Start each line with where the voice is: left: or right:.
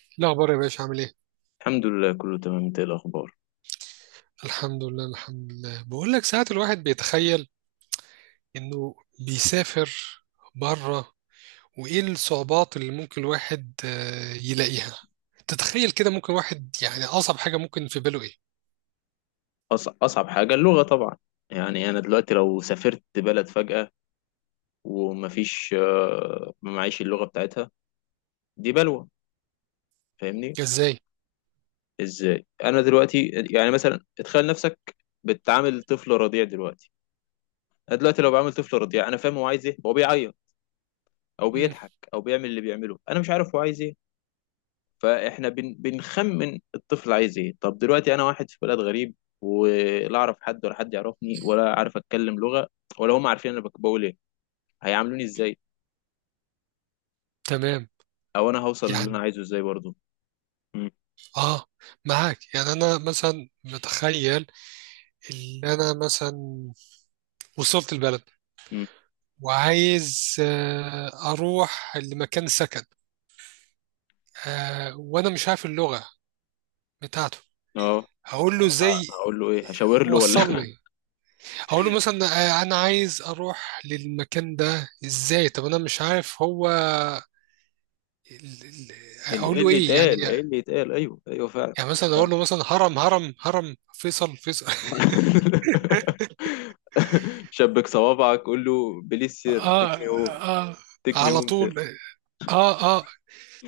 right: إيه الأخبار يا باشا عامل إيه؟
left: الحمد لله كله تمام، انت ايه الاخبار؟
right: الحمد لله الحمد لله، بقول لك ساعات الواحد بيتخيل إنه بيسافر بره، وإيه الصعوبات اللي ممكن الواحد يلاقيها. تتخيل كده ممكن واحد يعني أصعب حاجة ممكن في باله إيه؟
left: اصعب حاجه اللغه طبعا. يعني انا دلوقتي لو سافرت بلد فجاه ومفيش ما معيش اللغه بتاعتها، دي بلوه. فاهمني؟
right: إزاي؟
left: ازاي انا دلوقتي؟ يعني مثلا اتخيل نفسك بتعامل طفل رضيع دلوقتي. انا دلوقتي لو بعامل طفل رضيع انا فاهم هو عايز ايه، هو بيعيط او
right: مم.
left: بيضحك او بيعمل اللي بيعمله، انا مش عارف هو عايز ايه. فاحنا بنخمن الطفل عايز ايه. طب دلوقتي انا واحد في بلد غريب، ولا اعرف حد ولا حد يعرفني ولا عارف اتكلم لغة ولا هم عارفين انا بقول ايه، هيعاملوني ازاي،
right: تمام.
left: او انا هوصل اللي انا
right: يعني
left: عايزه ازاي برضه. امم
right: آه معاك. يعني أنا مثلا متخيل إن أنا مثلا وصلت البلد
left: امم
right: وعايز أروح لمكان سكن، وأنا مش عارف اللغة بتاعته.
left: اه،
right: هقول له ازاي
left: هقول له ايه؟ هشاور له ولا
right: وصلني؟ هقول له مثلا انا عايز اروح للمكان ده ازاي؟ طب انا مش عارف هو ال- ال- اقول
left: ايه
right: له
left: اللي
right: ايه يعني.
left: يتقال؟ ايه اللي يتقال؟ ايوه، ايوه، فعلا.
right: يعني مثلا
left: ف...
right: اقول له مثلا هرم هرم هرم، فيصل فيصل
left: شبك صوابعك قول له بليز سير تيك
right: اه
left: مي هوم.
right: اه،
left: تيك مي
right: على
left: هوم
right: طول.
left: سير.
right: اه اه.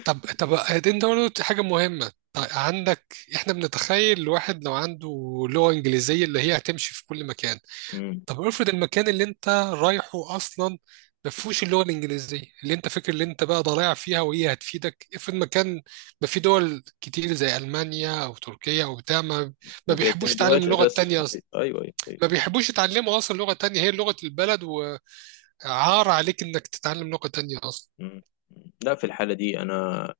right: طب انت قلت حاجه مهمه. طيب عندك، احنا بنتخيل الواحد لو عنده لغه انجليزيه اللي هي هتمشي في كل مكان.
left: مم.
right: طب افرض المكان اللي انت رايحه اصلا ما فيهوش اللغه الانجليزيه اللي انت فاكر اللي انت بقى ضايع فيها وهي هتفيدك. افرض مكان ما، في دول كتير زي المانيا او تركيا او بتاع ما
left: ما
right: بيحبوش يتعلم
left: بيعتمدوهاش
right: اللغه
left: اساس.
right: التانيه اصلا،
left: ايوه ايوه.
right: ما بيحبوش يتعلموا اصلا لغه تانيه هي لغه البلد، وعار عليك انك تتعلم لغه تانيه اصلا.
left: مم. لا في الحالة دي أنا،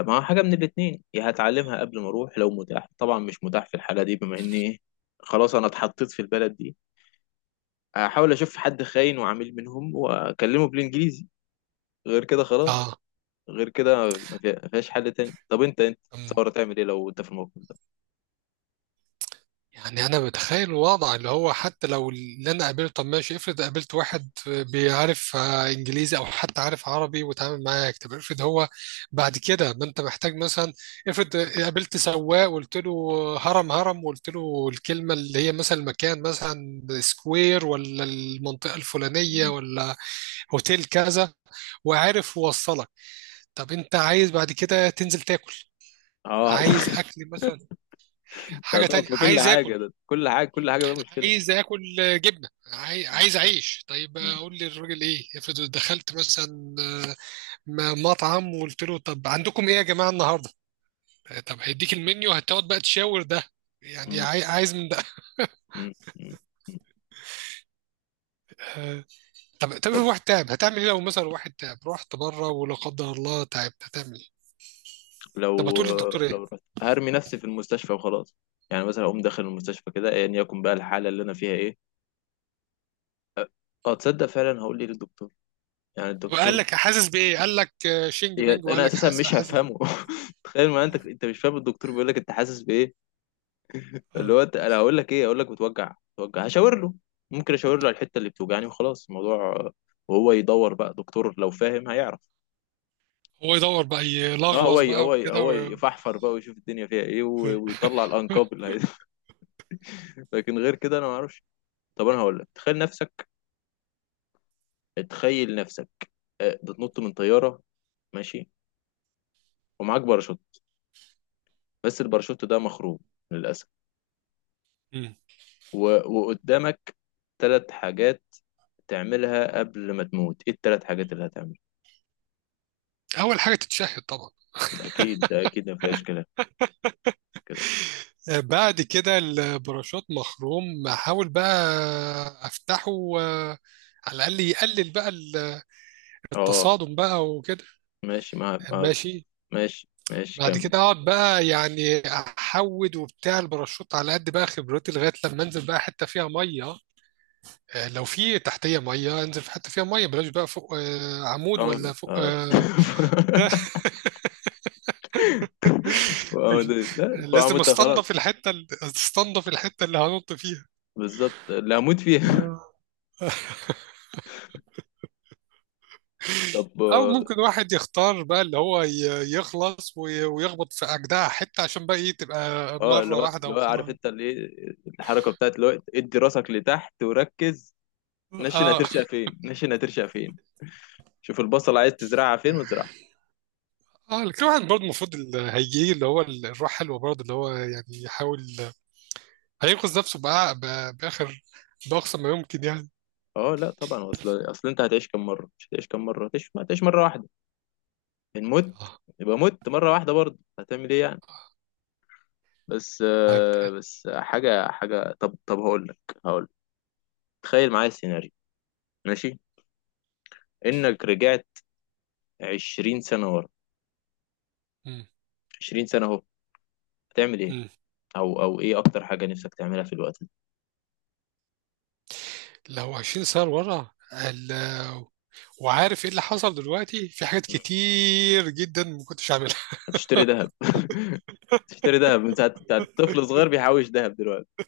left: ما حاجة من الاتنين، يا هتعلمها قبل ما أروح لو متاح، طبعا مش متاح في الحالة دي بما إني إيه، خلاص أنا اتحطيت في البلد دي. أحاول أشوف حد خاين وعميل منهم وأكلمه بالإنجليزي، غير كده خلاص.
right: اه.
left: غير كده ما فيهاش حل تاني. طب أنت
right: أمم.
left: تصور تعمل إيه لو أنت في الموقف ده؟
right: يعني انا بتخيل الوضع اللي هو حتى لو اللي انا قابلته، طب ماشي، افرض قابلت واحد بيعرف انجليزي او حتى عارف عربي وتعامل معاك. طب افرض هو بعد كده ما انت محتاج مثلا، افرض قابلت سواق وقلت له هرم هرم، وقلت له الكلمه اللي هي مثلا المكان مثلا سكوير، ولا المنطقه الفلانيه،
left: مم.
right: ولا هوتيل كذا، وعارف يوصلك. طب انت عايز بعد كده تنزل تاكل،
left: أه
right: عايز اكل مثلا،
left: ده
right: حاجه
left: طبعا
right: تانية،
left: في كل
right: عايز
left: حاجة،
right: اكل،
left: ده كل حاجة، كل حاجة بقى مشكلة.
right: عايز اكل جبنه،
left: مم.
right: عايز اعيش. طيب
left: مم.
right: اقول للراجل ايه؟ افرض دخلت مثلا مطعم وقلت له طب عندكم ايه يا جماعه النهارده، طب هيديك المنيو هتقعد بقى تشاور ده، يعني
left: مم.
right: عايز من ده.
left: مم. مم.
right: آه، طب في
left: طب
right: واحد تعب، هتعمل ايه لو مثلا واحد تعب؟ رحت بره ولا قدر الله تعبت، هتعمل ايه؟ طب
left: لو،
right: هتقول للدكتور ايه؟
left: لو رحت هرمي نفسي في المستشفى وخلاص. يعني مثلا اقوم داخل المستشفى كده ايا يكن بقى الحاله اللي انا فيها ايه. اه تصدق فعلا هقول لي للدكتور، يعني
right: طب قال
left: الدكتور.
right: لك حاسس بايه، قال لك شينج بينج، وقال
left: انا
right: لك
left: اساسا
right: حاسس
left: مش
right: حاسس.
left: هفهمه تخيل، ما انت انت مش فاهم الدكتور بيقول لك انت حاسس بايه. اللي
right: آه.
left: هو انا هقول لك ايه؟ هقول لك بتوجع بتوجع، هشاور له. ممكن اشاور له على الحته اللي بتوجعني وخلاص الموضوع. آه، وهو يدور بقى، دكتور لو فاهم هيعرف.
right: هو يدور بقى
left: اه هو
right: يلغوص بقى
left: هو
right: وكده
left: هو
right: و...
left: يفحفر بقى ويشوف الدنيا فيها ايه
right: آه.
left: ويطلع الانكاب اللي هي. لكن غير كده انا ما اعرفش. طب انا هقول لك، تخيل نفسك، بتنط من طياره، ماشي، ومعاك باراشوت، بس الباراشوت ده مخروب، للاسف،
right: مم.
left: و... وقدامك ثلاث حاجات تعملها قبل ما تموت، ايه الثلاث حاجات اللي هتعملها؟
right: اول حاجه تتشهد طبعا.
left: ده اكيد ما فيهاش كلام كده.
right: بعد كده البراشوت مخروم، احاول بقى افتحه، آه، على الاقل يقلل بقى
left: اه
right: التصادم بقى وكده.
left: ماشي
right: ماشي.
left: ماشي، ماشي،
right: بعد
left: كمل.
right: كده اقعد بقى يعني احود وبتاع الباراشوت على قد بقى خبرتي لغايه لما انزل بقى حته فيها ميه. لو في تحتيه ميه انزل في حته فيها ميه، بلاش بقى فوق عمود
left: اه
right: ولا فوق
left: اه لا
right: لازم
left: فأموت ده
right: استنضف
left: خلاص.
right: الحته، استنضف الحته اللي هنط
left: بالظبط اللي هموت فيها.
right: فيها.
left: طب
right: او
left: آه،
right: ممكن واحد يختار بقى اللي هو يخلص ويخبط في اجدع حته عشان بقى ايه، تبقى
left: اه اللي
right: مره
left: هو
right: واحده
left: اللي هو عارف،
right: وخلاص.
left: انت اللي ايه، الحركه بتاعت اللي هو ادي راسك لتحت وركز. نشن
right: اه
left: هترشق فين؟ نشن هترشق فين؟ شوف البصل عايز تزرعها فين وازرعها.
right: اه. لكن واحد برضه المفروض اللي هيجي اللي هو الروح حلوه برضه، اللي هو يعني يحاول هينقذ نفسه بقى باخر باقصى ما يمكن يعني.
left: اه لا طبعا، اصل انت هتعيش كم مره؟ مش هتعيش كم مره، هتعيش، ما هتعيش مره واحده. ان مت
right: اه.
left: يبقى مت مره واحده، برضه هتعمل ايه يعني؟ بس
right: طيب.
left: آه، بس حاجه حاجه، طب هقول لك، هقول لك، تخيل معايا السيناريو، ماشي، انك رجعت 20 سنه ورا.
right: مم.
left: 20 سنه اهو، هتعمل ايه؟
right: مم.
left: او او ايه اكتر حاجه نفسك تعملها في الوقت
right: لو 20 سنة سنه لورا وعارف ايه اللي حصل دلوقتي، في حاجات
left: ده؟
right: كتير جدا ما كنتش عاملها.
left: هتشتري ذهب تشتري ذهب من ساعة بتاع طفل صغير بيحوش ذهب دلوقتي.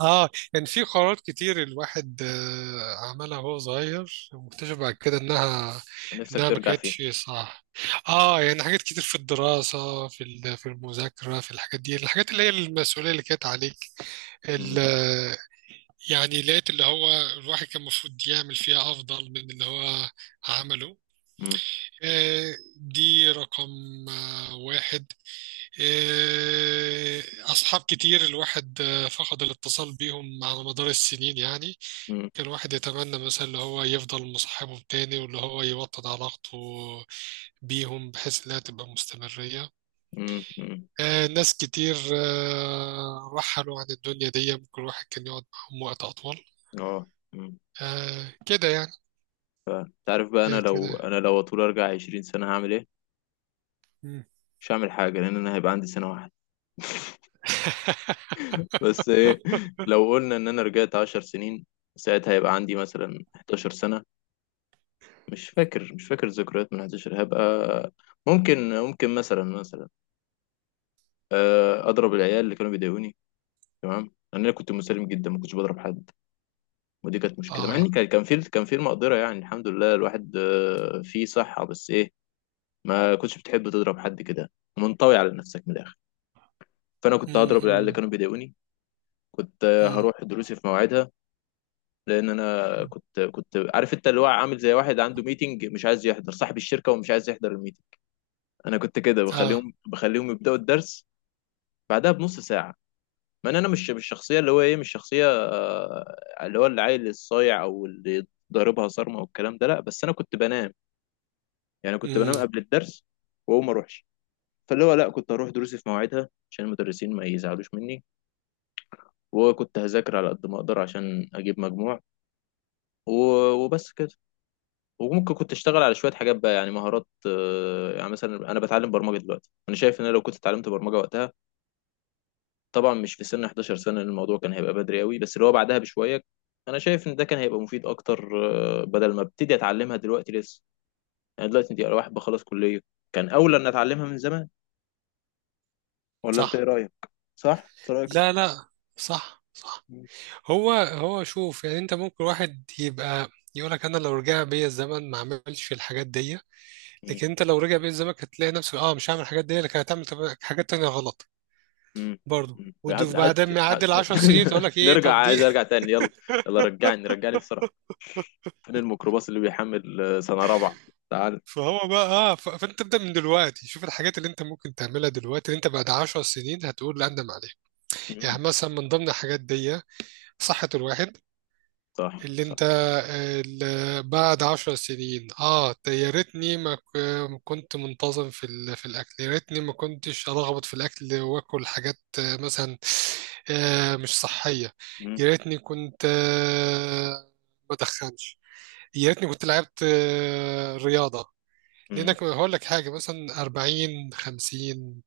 right: اه، كان في قرارات كتير الواحد عملها وهو صغير واكتشف بعد كده
left: نفسك
right: انها ما
left: ترجع فيه.
right: كانتش صح. اه، يعني حاجات كتير في الدراسة، في في المذاكرة، في الحاجات دي، الحاجات اللي هي المسؤولية اللي كانت عليك، ال-
left: مم.
right: آه، يعني لقيت اللي هو الواحد كان المفروض يعمل فيها افضل من اللي هو عمله.
left: مم.
right: دي رقم واحد. آه، أصحاب كتير الواحد فقد الاتصال بيهم على مدار السنين، يعني
left: مم.
right: الواحد يتمنى مثلا اللي هو يفضل مصاحبهم تاني، واللي هو يوطد علاقته بيهم بحيث انها تبقى مستمرية.
left: مم. مم.
right: آه، ناس كتير آه رحلوا عن الدنيا دي، ممكن الواحد كان يقعد معاهم وقت أطول،
left: اه مم.
right: آه كده يعني.
left: ف- تعرف بقى انا
right: آه
left: لو،
right: كده.
left: انا لو اطول ارجع 20 سنة هعمل ايه؟
right: مم.
left: مش هعمل حاجة لان انا هيبقى عندي سنة واحدة بس. ايه لو قلنا ان انا رجعت 10 سنين، ساعتها هيبقى عندي مثلا 11 سنة. مش فاكر، مش فاكر الذكريات من 11 هبقى. ممكن، ممكن مثلا، مثلا آه، اضرب العيال اللي كانوا بيضايقوني. تمام، لان انا كنت مسالم جدا ما كنتش بضرب حد، ودي كانت مشكله، مع
right: اه
left: ان كان في، كان في المقدره يعني، الحمد لله الواحد آه، فيه صحه، بس ايه، ما كنتش بتحب تضرب حد كده، منطوي على نفسك من الاخر. فانا كنت
right: مم.
left: هضرب العيال اللي
right: مم.
left: كانوا بيضايقوني. كنت آه،
right: مم.
left: هروح دروسي في مواعيدها، لان انا كنت عارف انت اللي هو عامل زي واحد عنده ميتنج، مش عايز يحضر، صاحب الشركه ومش عايز يحضر الميتنج. انا كنت كده
right: اه
left: بخليهم يبداوا الدرس بعدها بنص ساعه. ما انا أنا مش الشخصيه اللي هو ايه، مش شخصيه آه، اللي هو العيل الصايع او اللي ضاربها صارمه والكلام ده، لا بس انا كنت بنام. يعني كنت
right: مم.
left: بنام قبل الدرس واقوم اروحش. فاللي هو لا، كنت اروح دروسي في مواعيدها عشان المدرسين ما يزعلوش مني. وكنت هذاكر على قد ما اقدر عشان اجيب مجموع. وبس كده. وممكن كنت اشتغل على شويه حاجات بقى، يعني مهارات، آه، يعني مثلا انا بتعلم برمجه دلوقتي، انا شايف ان انا لو كنت اتعلمت برمجه وقتها، طبعا مش في سن 11 سنه لأن الموضوع كان هيبقى بدري قوي، بس اللي هو بعدها بشويه، انا شايف ان ده كان هيبقى مفيد اكتر، آه، بدل ما ابتدي اتعلمها دلوقتي لسه. يعني دلوقتي دي واحد بخلص كليه، كان اولى ان اتعلمها من زمان. ولا انت ايه
right: صح.
left: رايك؟ صح. انت رايك
right: لا
left: صح.
right: لا، صح صح.
left: مم.
right: هو هو شوف، يعني انت ممكن واحد يبقى يقولك انا لو رجع بيا الزمن ما عملش الحاجات دي، لكن انت لو رجع بيت زمانك هتلاقي نفسك اه مش هعمل الحاجات دي لكن هتعمل حاجات تانية غلط
left: مم.
right: برضه،
left: مم. هات هات،
right: وبعدين ما يعدي
left: هات.
right: العشر سنين تقول لك ايه
left: نرجع،
right: طب دي
left: عايز ارجع تاني، يلا. يلا رجعني، رجعني بسرعة. فين الميكروباص اللي بيحمل آه، سنة رابعة؟ تعال.
right: فهو بقى اه فانت ابدا من دلوقتي، شوف الحاجات اللي انت ممكن تعملها دلوقتي اللي انت بعد عشر سنين هتقول لا اندم عليها.
left: مم.
right: يعني مثلا من ضمن الحاجات دي صحة الواحد،
left: صح
right: اللي
left: صح.
right: انت اللي بعد عشر سنين اه ده يا ريتني ما كنت منتظم في في الاكل، يا ريتني ما كنتش ارغبط في الاكل واكل حاجات مثلا مش صحيه،
left: مم.
right: يا ريتني كنت ما ادخنش، يا ريتني كنت لعبت رياضه.
left: مم.
right: لانك هقول لك حاجه مثلا 40 50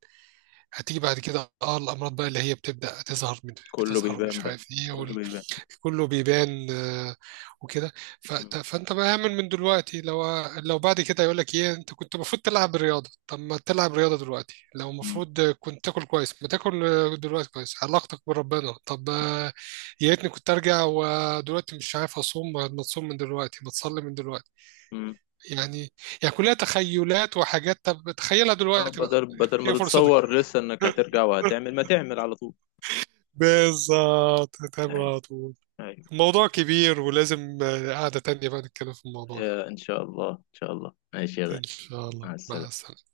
right: هتيجي بعد كده اه الامراض بقى اللي هي بتبدا تظهر
left: كله
right: بتظهر
left: بيبان
right: مش
left: بقى،
right: عارف ايه،
left: كله بيبان.
right: كله بيبان وكده.
left: مم.
right: فانت بقى اعمل من دلوقتي، لو لو بعد كده يقول لك ايه انت كنت المفروض تلعب رياضه، طب ما تلعب رياضه دلوقتي. لو
left: مم.
right: المفروض كنت تاكل كويس، ما تاكل دلوقتي كويس. علاقتك بربنا، طب يا ريتني كنت ارجع ودلوقتي مش عارف اصوم، ما تصوم من دلوقتي، ما تصلي من دلوقتي.
left: مم.
right: يعني يعني كلها تخيلات وحاجات، طب تخيلها
left: آه،
right: دلوقتي بقى.
left: بدل، بدل ما
right: هي فرصتك،
left: تتصور لسه انك هترجع وهتعمل، ما تعمل على طول.
right: بالظبط تمام
left: هاي.
right: على طول.
left: هاي.
right: الموضوع كبير ولازم قعدة تانية بقى نتكلم في الموضوع ده.
left: آه، ان شاء الله، ان شاء الله، ماشي يا
right: إن
left: غالي.
right: شاء
left: مع
right: الله، مع
left: السلامة.
right: السلامة.